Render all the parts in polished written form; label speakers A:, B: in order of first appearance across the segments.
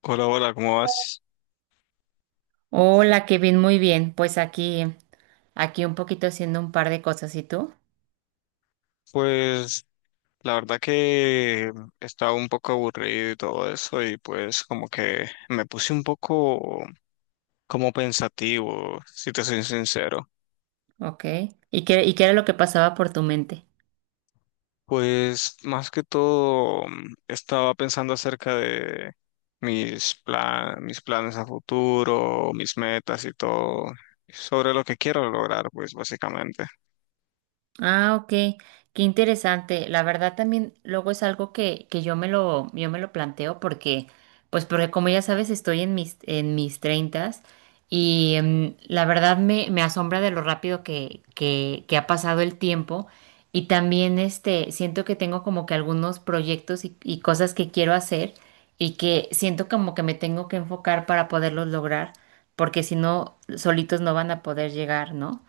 A: Hola, hola, ¿cómo vas?
B: Hola, Kevin, muy bien. Pues aquí un poquito haciendo un par de cosas. ¿Y tú?
A: Pues la verdad que estaba un poco aburrido y todo eso y pues como que me puse un poco como pensativo, si te soy sincero.
B: Ok. ¿Y qué era lo que pasaba por tu mente?
A: Pues más que todo estaba pensando acerca de mis planes a futuro, mis metas y todo, sobre lo que quiero lograr, pues básicamente.
B: Ah, ok, qué interesante. La verdad también luego es algo que yo me lo planteo porque, pues porque como ya sabes, estoy en mis treintas y la verdad me asombra de lo rápido que ha pasado el tiempo y también este, siento que tengo como que algunos proyectos y cosas que quiero hacer y que siento como que me tengo que enfocar para poderlos lograr porque si no, solitos no van a poder llegar, ¿no?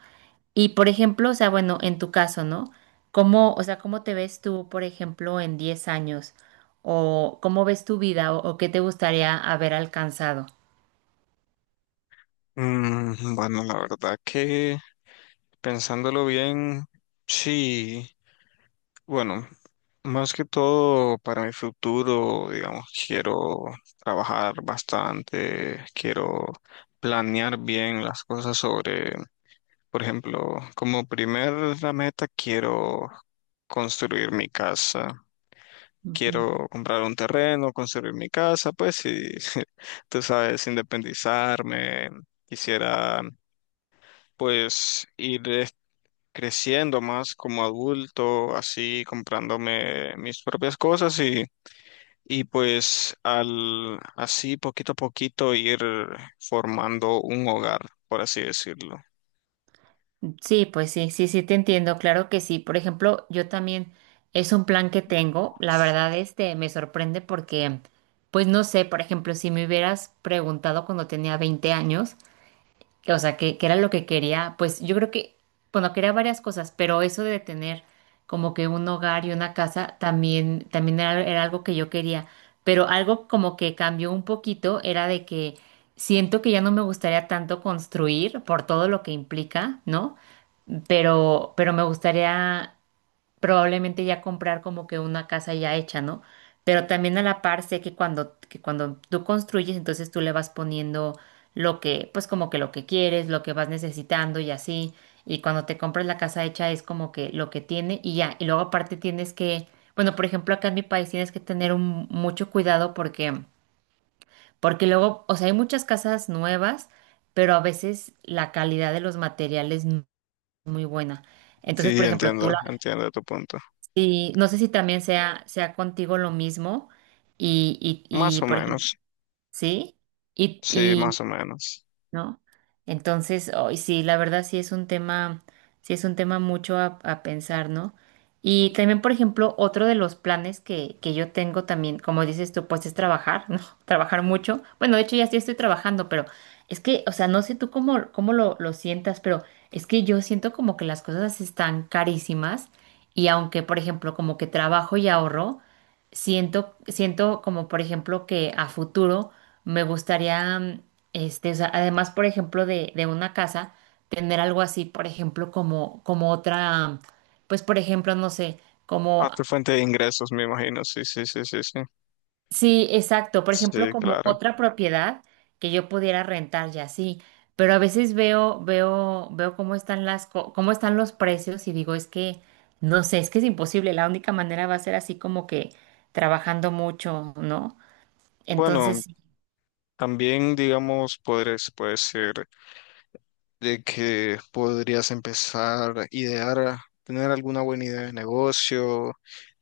B: Y por ejemplo, o sea, bueno, en tu caso, ¿no? ¿Cómo, o sea, cómo te ves tú, por ejemplo, en 10 años? ¿O cómo ves tu vida? O qué te gustaría haber alcanzado?
A: Bueno, la verdad que pensándolo bien, sí. Bueno, más que todo para mi futuro, digamos, quiero trabajar bastante, quiero planear bien las cosas sobre, por ejemplo, como primera meta quiero construir mi casa,
B: Ujú.
A: quiero comprar un terreno, construir mi casa, pues y tú sabes, independizarme, quisiera pues ir creciendo más como adulto, así comprándome mis propias cosas y pues al así poquito a poquito ir formando un hogar, por así decirlo.
B: Sí, pues sí, sí, sí te entiendo, claro que sí. Por ejemplo, yo también es un plan que tengo. La verdad, este me sorprende porque, pues no sé, por ejemplo, si me hubieras preguntado cuando tenía 20 años, o sea, que era lo que quería, pues yo creo que, bueno, quería varias cosas, pero eso de tener como que un hogar y una casa también, también era algo que yo quería, pero algo como que cambió un poquito era de que siento que ya no me gustaría tanto construir por todo lo que implica, ¿no? Pero me gustaría probablemente ya comprar como que una casa ya hecha, ¿no? Pero también a la par sé que que cuando tú construyes, entonces tú le vas poniendo lo que, pues como que lo que quieres, lo que vas necesitando y así. Y cuando te compras la casa hecha es como que lo que tiene y ya. Y luego aparte tienes que, bueno, por ejemplo, acá en mi país tienes que tener mucho cuidado porque, porque luego, o sea, hay muchas casas nuevas, pero a veces la calidad de los materiales no es muy buena. Entonces,
A: Sí,
B: por ejemplo, tú
A: entiendo, entiendo tu punto.
B: y no sé si también sea contigo lo mismo y, y,
A: Más
B: y
A: o
B: por ejemplo,
A: menos,
B: ¿sí? Y,
A: sí, más o menos.
B: ¿no? Entonces, hoy sí, la verdad sí es un tema, sí es un tema mucho a pensar, ¿no? Y también, por ejemplo, otro de los planes que yo tengo también, como dices tú, pues es trabajar, ¿no? Trabajar mucho. Bueno, de hecho ya sí estoy trabajando, pero es que, o sea, no sé tú cómo, cómo lo sientas, pero es que yo siento como que las cosas están carísimas y aunque, por ejemplo, como que trabajo y ahorro, siento como, por ejemplo, que a futuro me gustaría este, o sea, además, por ejemplo, de una casa, tener algo así, por ejemplo, como otra, pues, por ejemplo, no sé,
A: A
B: como,
A: tu fuente de ingresos, me imagino, sí, sí, sí, sí, sí.
B: sí, exacto, por ejemplo,
A: Sí,
B: como
A: claro.
B: otra propiedad que yo pudiera rentar ya así. Pero a veces veo cómo están las, cómo están los precios y digo, es que, no sé, es que es imposible. La única manera va a ser así como que trabajando mucho, ¿no? Entonces,
A: Bueno,
B: sí,
A: también digamos, podrías, puede ser de que podrías empezar a idear, a tener alguna buena idea de negocio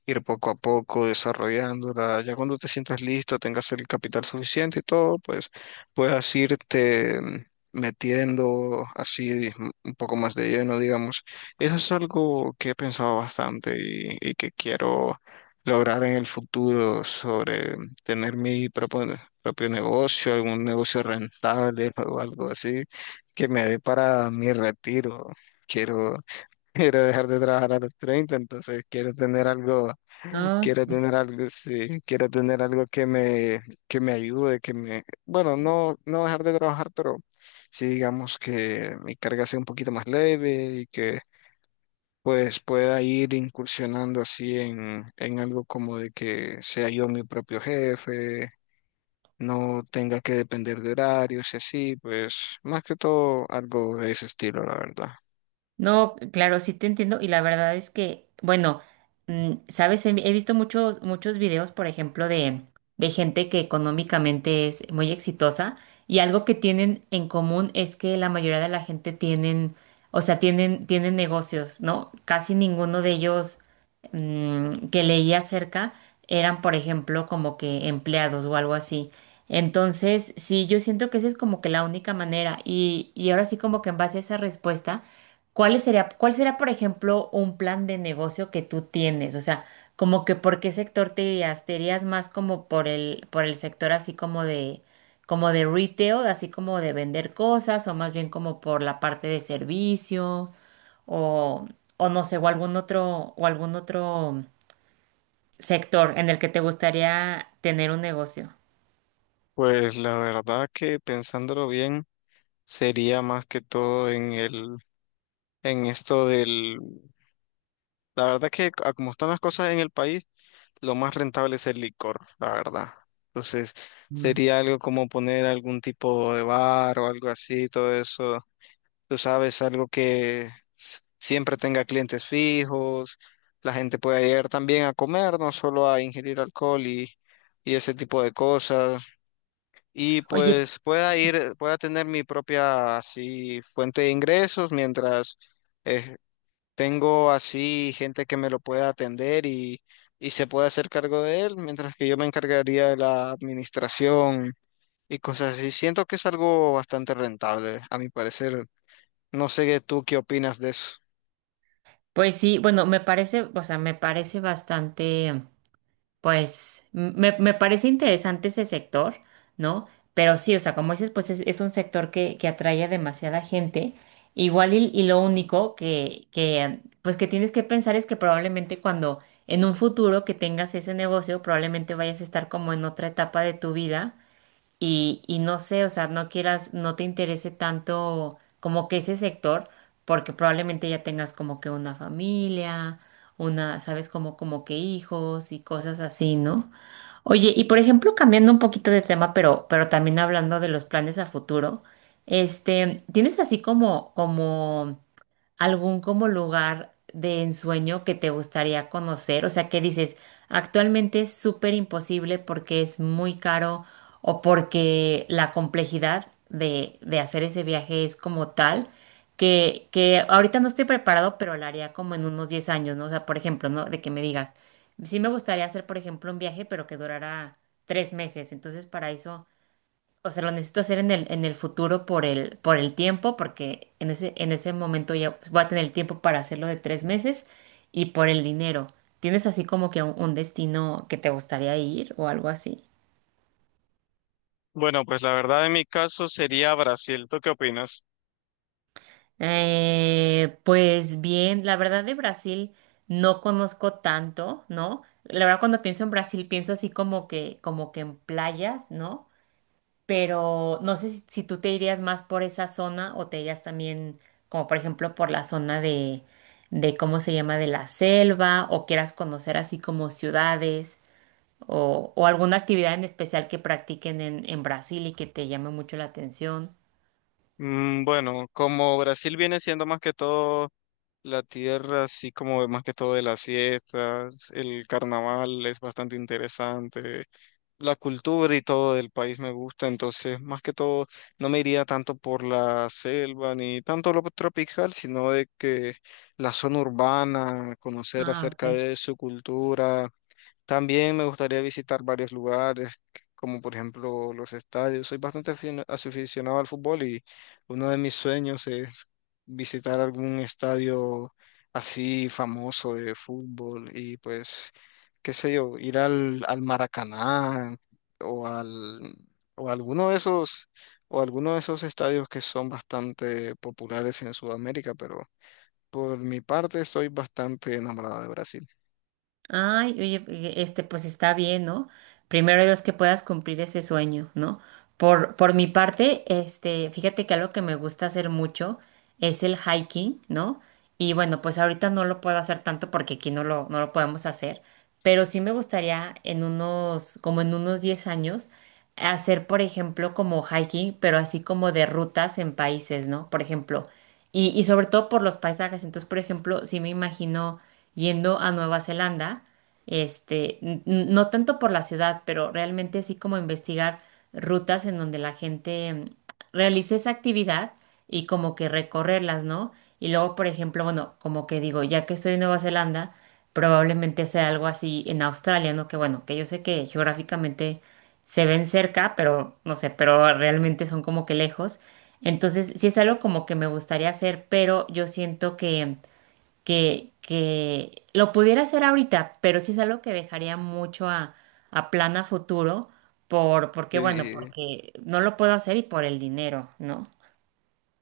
A: ir poco a poco desarrollándola. Ya cuando te sientas listo, tengas el capital suficiente y todo, pues puedas irte metiendo así un poco más de lleno, digamos. Eso es algo que he pensado bastante y que quiero lograr en el futuro sobre tener mi propio negocio, algún negocio rentable o algo así que me dé para mi retiro. Quiero, quiero dejar de trabajar a los treinta, entonces quiero tener algo.
B: ¿no?
A: Quiero tener algo, sí, quiero tener algo que me ayude, que me, bueno, no, no dejar de trabajar, pero sí digamos que mi carga sea un poquito más leve y que pues pueda ir incursionando así en algo como de que sea yo mi propio jefe, no tenga que depender de horarios y así, pues más que todo algo de ese estilo, la verdad.
B: No, claro, sí te entiendo y la verdad es que, bueno, sabes, he visto muchos videos, por ejemplo, de gente que económicamente es muy exitosa y algo que tienen en común es que la mayoría de la gente tienen, o sea, tienen, tienen negocios, ¿no? Casi ninguno de ellos que leía acerca eran, por ejemplo, como que empleados o algo así. Entonces, sí, yo siento que esa es como que la única manera y ahora sí como que en base a esa respuesta. ¿Cuál sería, cuál será, por ejemplo, un plan de negocio que tú tienes? O sea, como que por qué sector te irías más como por el sector así como de retail, así como de vender cosas, o más bien como por la parte de servicio, o, o no sé, o algún otro sector en el que te gustaría tener un negocio.
A: Pues la verdad que pensándolo bien, sería más que todo en el en esto del... La verdad que a como están las cosas en el país, lo más rentable es el licor, la verdad. Entonces,
B: Mm.
A: sería algo como poner algún tipo de bar o algo así, todo eso. Tú sabes, algo que siempre tenga clientes fijos, la gente pueda ir también a comer, no solo a ingerir alcohol y ese tipo de cosas. Y
B: Oye,
A: pues pueda ir, pueda tener mi propia así fuente de ingresos mientras eh, tengo así gente que me lo pueda atender y se puede hacer cargo de él, mientras que yo me encargaría de la administración y cosas así. Siento que es algo bastante rentable, a mi parecer. No sé tú qué opinas de eso.
B: pues sí, bueno, me parece, o sea, me parece bastante. Pues me parece interesante ese sector, ¿no? Pero sí, o sea, como dices, pues es un sector que atrae a demasiada gente. Igual y lo único que, pues que tienes que pensar es que probablemente cuando en un futuro que tengas ese negocio, probablemente vayas a estar como en otra etapa de tu vida y no sé, o sea, no quieras, no te interese tanto como que ese sector, porque probablemente ya tengas como que una familia, una, sabes, como, como que hijos y cosas así, ¿no? Oye, y por ejemplo, cambiando un poquito de tema, pero también hablando de los planes a futuro, este, ¿tienes así como, como algún como lugar de ensueño que te gustaría conocer? O sea, que dices, actualmente es súper imposible porque es muy caro o porque la complejidad de hacer ese viaje es como tal que ahorita no estoy preparado, pero lo haría como en unos 10 años, ¿no? O sea, por ejemplo, ¿no? De que me digas, sí me gustaría hacer, por ejemplo, un viaje, pero que durara 3 meses. Entonces, para eso o sea, lo necesito hacer en el futuro por el tiempo, porque en ese momento ya pues, voy a tener el tiempo para hacerlo de 3 meses y por el dinero. ¿Tienes así como que un destino que te gustaría ir o algo así?
A: Bueno, pues la verdad en mi caso sería Brasil. ¿Tú qué opinas?
B: Pues bien, la verdad de Brasil no conozco tanto, ¿no? La verdad cuando pienso en Brasil pienso así como que en playas, ¿no? Pero no sé si, si tú te irías más por esa zona o te irías también, como por ejemplo, por la zona de cómo se llama, de la selva, o quieras conocer así como ciudades, o alguna actividad en especial que practiquen en Brasil y que te llame mucho la atención.
A: Bueno, como Brasil viene siendo más que todo la tierra, así como más que todo de las fiestas, el carnaval es bastante interesante. La cultura y todo del país me gusta, entonces más que todo no me iría tanto por la selva ni tanto lo tropical, sino de que la zona urbana, conocer
B: Ah,
A: acerca
B: ok.
A: de su cultura. También me gustaría visitar varios lugares, como por ejemplo los estadios. Soy bastante aficionado al fútbol y uno de mis sueños es visitar algún estadio así famoso de fútbol y pues, qué sé yo, ir al Maracaná o al o alguno de esos o alguno de esos estadios que son bastante populares en Sudamérica, pero por mi parte estoy bastante enamorado de Brasil.
B: Ay, oye, este, pues está bien, ¿no? Primero Dios que puedas cumplir ese sueño, ¿no? Por mi parte, este, fíjate que algo que me gusta hacer mucho es el hiking, ¿no? Y bueno, pues ahorita no lo puedo hacer tanto porque aquí no lo, no lo podemos hacer, pero sí me gustaría en unos, como en unos 10 años, hacer, por ejemplo, como hiking, pero así como de rutas en países, ¿no? Por ejemplo, y sobre todo por los paisajes. Entonces, por ejemplo, sí me imagino yendo a Nueva Zelanda, este, no tanto por la ciudad, pero realmente así como investigar rutas en donde la gente realice esa actividad y como que recorrerlas, ¿no? Y luego, por ejemplo, bueno, como que digo, ya que estoy en Nueva Zelanda, probablemente hacer algo así en Australia, ¿no? Que bueno, que yo sé que geográficamente se ven cerca, pero no sé, pero realmente son como que lejos. Entonces, sí es algo como que me gustaría hacer, pero yo siento que lo pudiera hacer ahorita, pero sí es algo que dejaría mucho a plan a futuro, por, porque bueno,
A: Sí,
B: porque no lo puedo hacer y por el dinero, ¿no?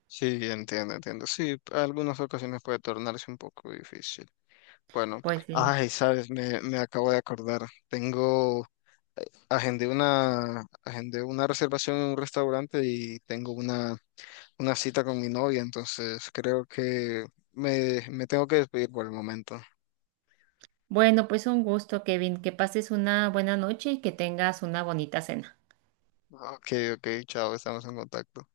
A: sí, entiendo, entiendo. Sí, algunas ocasiones puede tornarse un poco difícil. Bueno,
B: Pues sí.
A: ay, sabes, me acabo de acordar. Tengo, agendé una reservación en un restaurante y tengo una cita con mi novia, entonces creo que me tengo que despedir por el momento.
B: Bueno, pues un gusto, Kevin, que pases una buena noche y que tengas una bonita cena.
A: Ok, ok, chao, estamos en contacto.